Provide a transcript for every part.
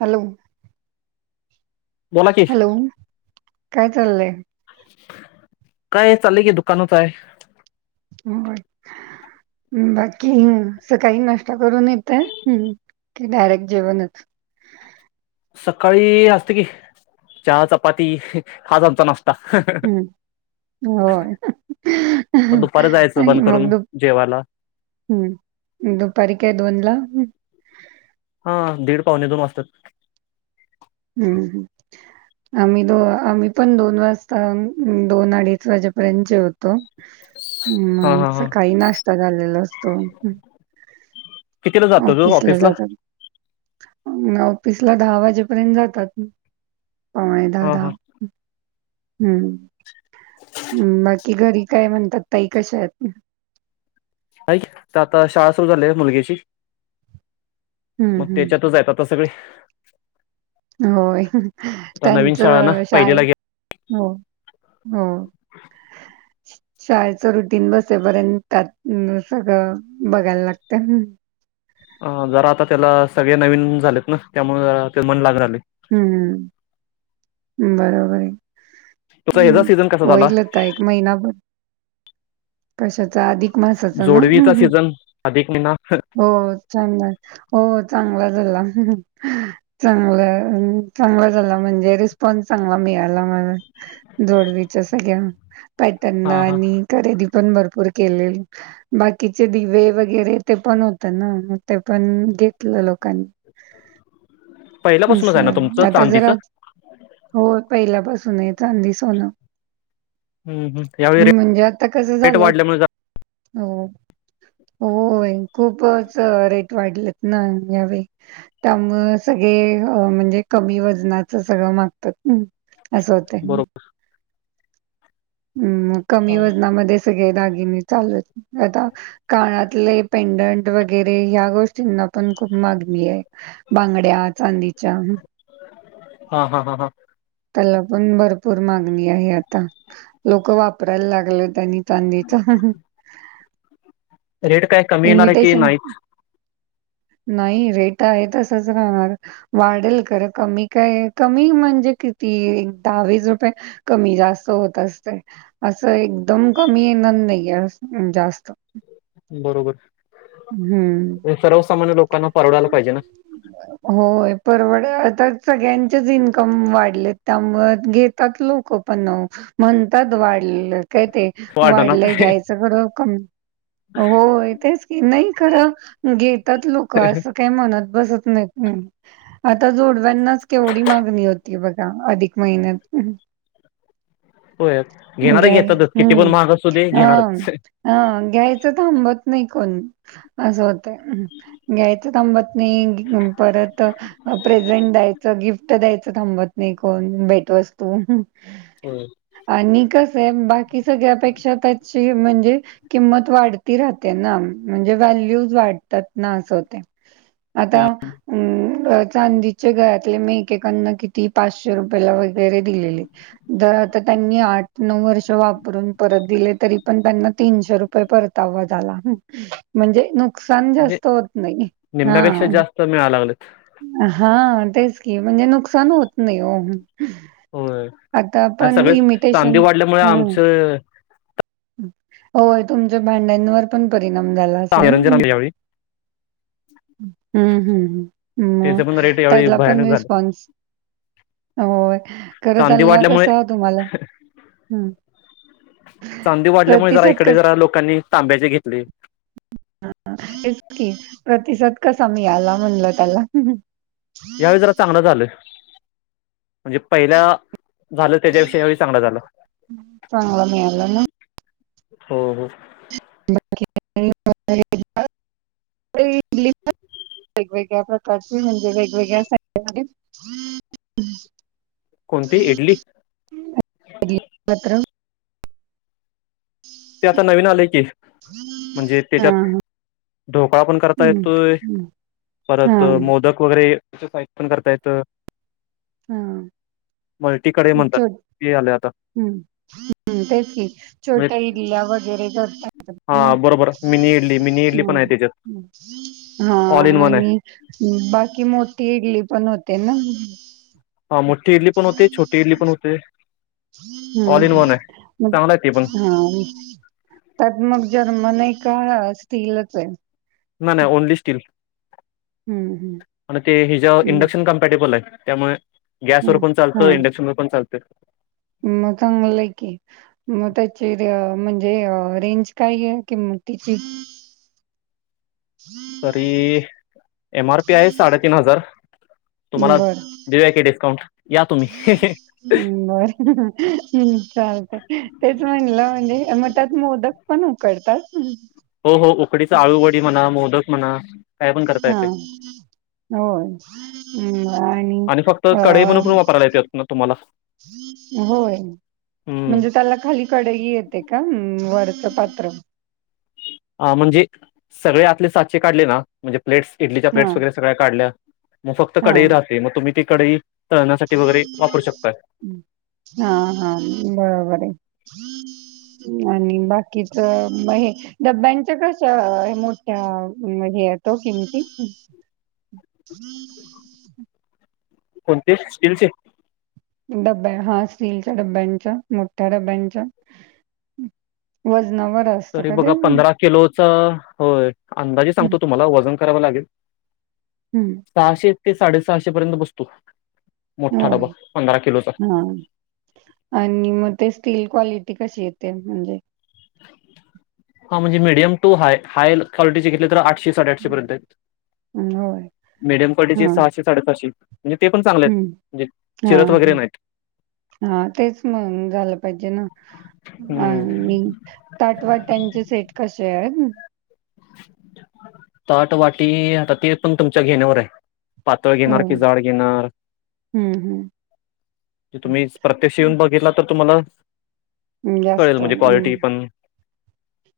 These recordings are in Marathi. हॅलो. बोला की हॅलो, काय चाललंय? काय चाललय की, दुकानात आहे. हो बाकी सकाळी नाष्टा करून येताय? हम्. की डायरेक्ट जेवणच? सकाळी असते की चहा चपाती हाच आमचा नास् ता हा हा. हम्म होय पण दुपारी जायचं आणि बंद मग करून दुप जेवायला हम्म दुपारी काय दोनला? हा दीड पावणे दोन वाजतात. हम्म हम्. आम्ही दो आम्ही पण दोन वाजता दोन अडीच वाजेपर्यन्त जेवतो. हा हम्म हा हा सकाळी नाश्ता झालेला असतो. कितीला जातो तू ऑफिसला जातात, अन ऑफिसला दहा वाजेपर्यंत जातात. पावणे दहा, हा हा दहा, हम्म. हम् बाकी घरी काय म्हणतात, ताई कशा आहेत? ह तर आता शाळा सुरू झाली आहे मुलगीची हं, मग हं. त्याच्यातच आहेत आता सगळे. होय आता नवीन शाळा ना त्यांचं शाळ पहिलीला घ्या हो हो. [unintelligible] शाळेच रुटीन बसेपर्यंत सगळं बघायला लागतं. अ जरा आता त्याला सगळे नवीन झालेत ना त्यामुळे ते मन लाग राले. हम्मम् बरोबर आहे तुझा ह्याचा हम् सीझन कसा झाला होईल. ता एक महिनाभर कशाचा अधिक मासाचा ना. जोडवीचा सीझन अधिक महिना हो चांगला हो चांगला झाला चांगलं. चांगला झाला म्हणजे रिस्पॉन्स चांगला मिळाला मला जोडवीच्या सगळ्या पॅटनना हा हा आणि खरेदी पण भरपूर केले. बाकीचे दिवे वगैरे ते पण होत ना ते पण घेतलं लोकांनी पहिल्यापासूनच असं आहे ना तुमचं झालं आता जरा चांदीचं हो पहिल्यापासून आहे चांदी सोनं. हम्म, हम्म. यावेळी ह् म्हणजे आता कसं रेट झालंय, वाढल्यामुळे जरा हो. होय खूपच रेट वाढलेत ना ह्यावेळी. त्यामुळे सगळे म्हणजे कमी वजनाच सगळं मागतात् असं होतं. बरोबर हम् कमी हा, वजनामध्ये सगळे दागिने चालू आता कानाातले पेंडंट वगैरे ह्या गोष्टींना पण खूप मागणी आहे. बांगड्या चांदीच्या हा हा हां हां. त्याला पण भरपूर मागणी आहे आता लोक वापरायला लागले. त्यांनी, तानी, निता रेट काय कमी येणार आहे की नाहीत? नाही रेट आहेेत तसच राहणार. वाढेल खरं कमी काय कमी म्हणजे की ती दहावीस रुपये कमी जास्त होत असते. असं एकदम कमी येणार नाहीे असं जास्त. बरोबर हं. सर्वसामान्य लोकांना परवडायला पाहिजे ना. [unintelligible] होय परवड आता सगळ्यांचेच इन्कम वाढलेत त्यामुळं घेतात लोकं पण म्हणतात वाढलं काय ते वाढना वाढलं काय घ्यायचं खरं कम होय तेच ती नाही खरं घेतात लोक असं काही मनात बसत नाहीत. आता जोडव्यांनाच केवढी मागणी होती बघा अधिक महिन्यात होय घेणारे घ्याया घेतातच किती पण महाग असू दे हम्म हां. घेणारच हा घ्यायचं थांबत नाही कोण असं होतय. घ्यायचं थांबत नाही गी अम परत प्रेझेंट द्यायचं गिफ्ट द्यायचं थांबत नाही कोण भेटवस्तू होय. आणि कसं आहे बाकी सगळ्यापेक्षा त्याची म्हणजे किंमत वाढती राहते ना म्हणजे व्हॅल्यूज वाढतात. नास होतेय आता अम ब चांदीच्या घरातले मी एकेकांना किती पाचशे रुपयाेला वगैरे दिलेले दर आता त्यांनी आठ नऊ वर्ष वापरून परत दिले तरी पण त्यांना तीनशे रुपये पय परत आवाज आला म्हणजे नुकसान म्हणजे जास तो होत नाही हा. निम्म्यापेक्षा जास्त मिळायला लागलेत हा तेच की म्हणजे नुकसान होत नाही हो. होय आता आणि पण सगळे चांदी इमिटेशन वाढल्यामुळे हं. आमचं होय तुमच्या भांड्यांवर पण परिणाम झाला असेल निरंजन ना. आले यावेळी हम्म हम्म म त्याचे पण रेट यावेळी त्यातला पण भयानक झाले रिस्पॉन्स होय खरं चांदी त्यांला वाढल्यामुळे कसं तुम्हाला हम्म. चांदी वाढल्यामुळे जरा इकडे कस जरा लोकांनी तांब्याचे घेतली. तेच की प्रतिसाद कसा मिळाला म्हणलं त्याला. यावेळी जरा चांगलं झालंय. म्हणजे पहिला झालं त्याच्यापेक्षा यावेळी चांगलं झालं. चांगला मिळाला ना? हो हो. [unintelligible] वेगवेगळ्या प्रकारचे म्हणजे वेगवेगळ्या. [unintelligible] कोणती इडली? [unintelligible] ते आता नवीन आलय की म्हणजे हां, त्याच्यात हां. ढोकळा पण करता हं, येतोय हं. परत हां, मोदक वगैरे तिचा साइत पण करता येते, हां. मल्टी कडे म्हणतात ते आले आता. हम्म तेच की म्हणजे छोट्या इडल्या वगैरे करता. हा बरोबर मिनी इडली मिनी इडली पण आहे त्याच्यात [unintelligible] म हा ऑल इन वन आहे आणि बाकी मोठी इडली पण होते ना. हा मोठी इडली पण होते छोटी इडली पण होते. हम्म, ऑल इन वन आहे हम्म म चांगला आहे ते पण हा. त्यात मग जर्मन आहे का स्टीलीलच आहे? नाय नाय ओनली स्टील. हम्म आणि ते हि ज हम्म. इंडक्शन कम्पॅटेबल आहे त्यामुळे गॅसवरर हम्म पण चालतं इंडक्शन वर पण चालत. मगं चांगलं आहे की मग त्याची म्हणजे रेंज काय आहे किंमत तिची हम्म! तरी एम आर पी आहे साडेतीन हजार तुम्हाला दिऊया की डस्काउंट [inaudible] हम्म बर हम् चालत तेच म्हणलं म्हणजे मगं त्यात मोदक पण उकळतात. हो हो उकडीचा आळूवडी म्हणा मोदक म्हणा. काय पण करतायेत हा होय हम्. आणि फक्त कढाई म्हण करून वापरायला येतेत ना तुम्हाला होय हम्म. म्हणजे त्याला खाली कडेही येते का वरचं पात्र ह म्हणजे सगळे आतले साचे काढले ना म्हणजे प्लेट्स इडलीच्या हा प्लेट्स वगैरे सगळ्या काढल्या मग फक्त हा. कडई राहते मग तुम्ही ती कडाई तळण्यासाठी वगैरे वापरू शकताय. हा हा बरोबर आहे. आणि बाकीच हे. डब्यांचं कस मोठ्या हे येतो किमती हम्म! कोणती स्टीलची? डब्या हा स्टीलच्या डब्यांच्या मोठ्या डब्यांच्या वजनावर असतं तरी का ते बघा पंधरा किलोचा होय अंदाजे सांगतो हम्म तुम्हाला वजन करावं लागेल. हम्म! सहाशे ते साडेसहाशे पर्यंत बसतो मोठा होय डबा पंधरा किलोचा. हा आणि मग ते स्टील क्वालिटी कशी येते म्हणजे. हा म्हणजे मिडियम टू हा हाय्वालिटीची घेतली तर आ शे साडेआठशे पर्यंत हं, होय मडियम हा क्वालीटी सहाशे साडेसशे म्हणजे पण चांग हम्म हा हम. हा तेच मग झालं पाहिजे ना हम्म आणि ताटवाट्यांचे सेट कसे आहेत. ताट वाटी आता ते पण तुमच्या घेण्यावर आहे. पातळ हो घेणार की जाड घेणार. हम्म तुम्ही प्रत्यक्ष हम्म येऊन बघितला तर तुम्हाला कळेल जास्त म्हणजे हम्म क्वालिटी पण.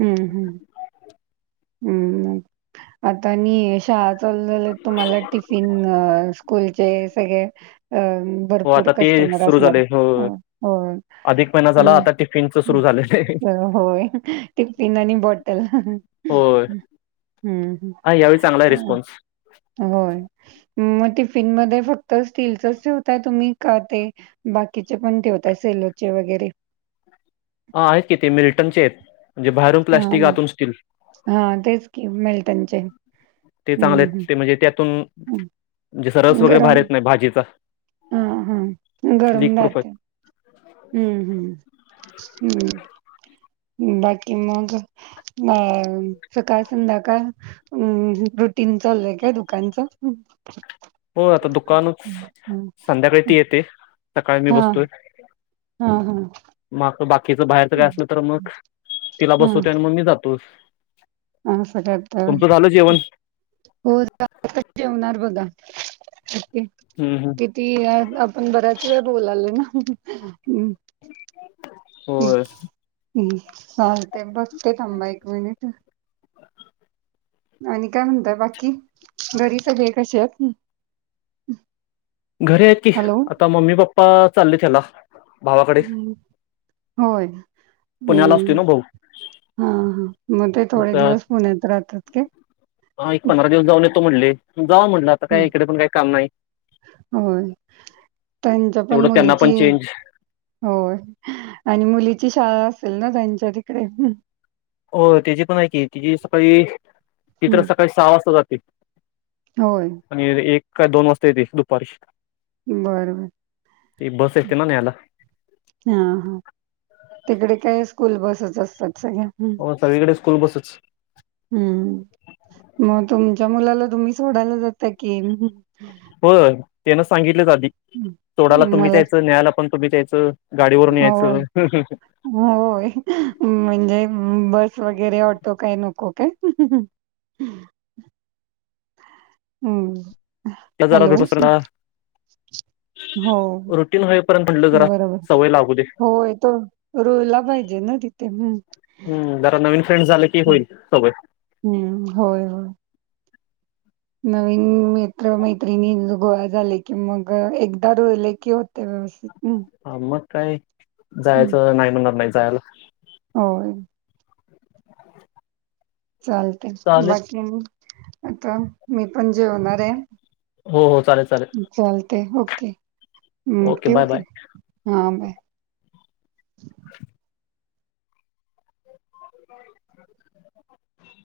हम्म हम्म. हम्म आता न यशा तुम्हाला टिफिन स्कूलचे सगळे अ हो भरपूर आता ते कस्टमर सुरू असणार झाले हो होम्. अधिक महिना झाला आता टिफिनचं सुरू झालेलं आहे होय टिफिन आणि बॉटल होय हं, हं. अ यावेळी चांगला आहे हां, रिस्पॉन्स होय. मग टिफिनमध्येध्ये फक्त स्टीलच ठेवताय तुम्ही का ते. बाकीचे पण ठेवताय सेलोचे वगैरे हा आहेत कि ते मिल्टनचे आहेत म्हणजे बाहेरून प्लास्टिक आतून स्टील हा तेच क मिेल त्यांचे ते चांगले आहेत ते म्हणजे त्यातून हं. जसं रस वगैरे भार येत नाही भाजीचा हा हा गरम लीक प्रूफ राहात आहे हम्म हम्म हम्म. बाकी मग अ सकाळ संध्याकाळ हम्म रुटीन चालूय काय दुकानच होग आता दुकानच संध्याकाळी त येते सकाळी मी बसतोय हा हा. मग बाकीचं बाहेरचं काय असलं तर मग तिला हा बसवतो आणि मग मी जातो. हा असं करता तुमचं झालं होय जेवण हो जा जेवणार बघा ओके हम्म हम्म किती आपण बऱ्याच वेळ बोलालो ना होय चालतय हम्म हम्म बघते थांबा एक मिनिटं आणि काय म्हणतात बाकी घरी सगळे कसे आहेत? घर आहेत की हॅलो आता मम्मी पप्पा चालले त्याला भावाकडे होय. पुण्याला असतोय हम्म ना भाऊ हा हा मग ते थोडे दिवस पुण्यात राहतात का? हा एक पंधरा दिवस जाऊन येतो म्हटले जाऊ म्हणला. हम्म होय त्यांच्या पण तेवढं त्यांना मुलीची पण चेंज होय आणि मुलीची शाळा असेल ना त्यांच्या तिकडे हो त्याची पण आहे की तिची सकाळी ती तर सकाळी सहा वाजता जाते होय. आणि एक का दोन वाजता येते दुपारी बरं बरं ती बस येते ना न्यायला हा हा तिकडे काय स्कूल बसेच असतात सगळ्या हो सगळीकडे स्कूल बसच हम्म मग तुमच्या मुलाला तुम्ही सोडायला जात कि हो तेनं सांगितलंच आधी सोडाला तुम्हीच मला यायचं न्यायायला पण तुम्ही यायचं गाडीवरून हो यायचं होय म्हणजे बस वगैरे ऑटो काय नको काय? हं हम्म क झाला हॅलो हो दुसर ना हो रुटीन होईपर्यंत म्हटलं जरा सवय लागू दे रोळला पाहिजे ना तिथे हम्म जरा नवीन फ्रेंड झाले की होईल सोय हम्म होय होय नवीन मित्र मैत्रिणी गोळा झाले की मग एकदा रोले की हो व्यवस् हम हा मग काय जायचं नाही म्हणणार नाही जायला होय चालते चालेल बाकी आता मी पण जेवणार आहे हो हो चालेल चालेल चालते ओके ओके ठेवू बाय बाय काय बाय [inaudible]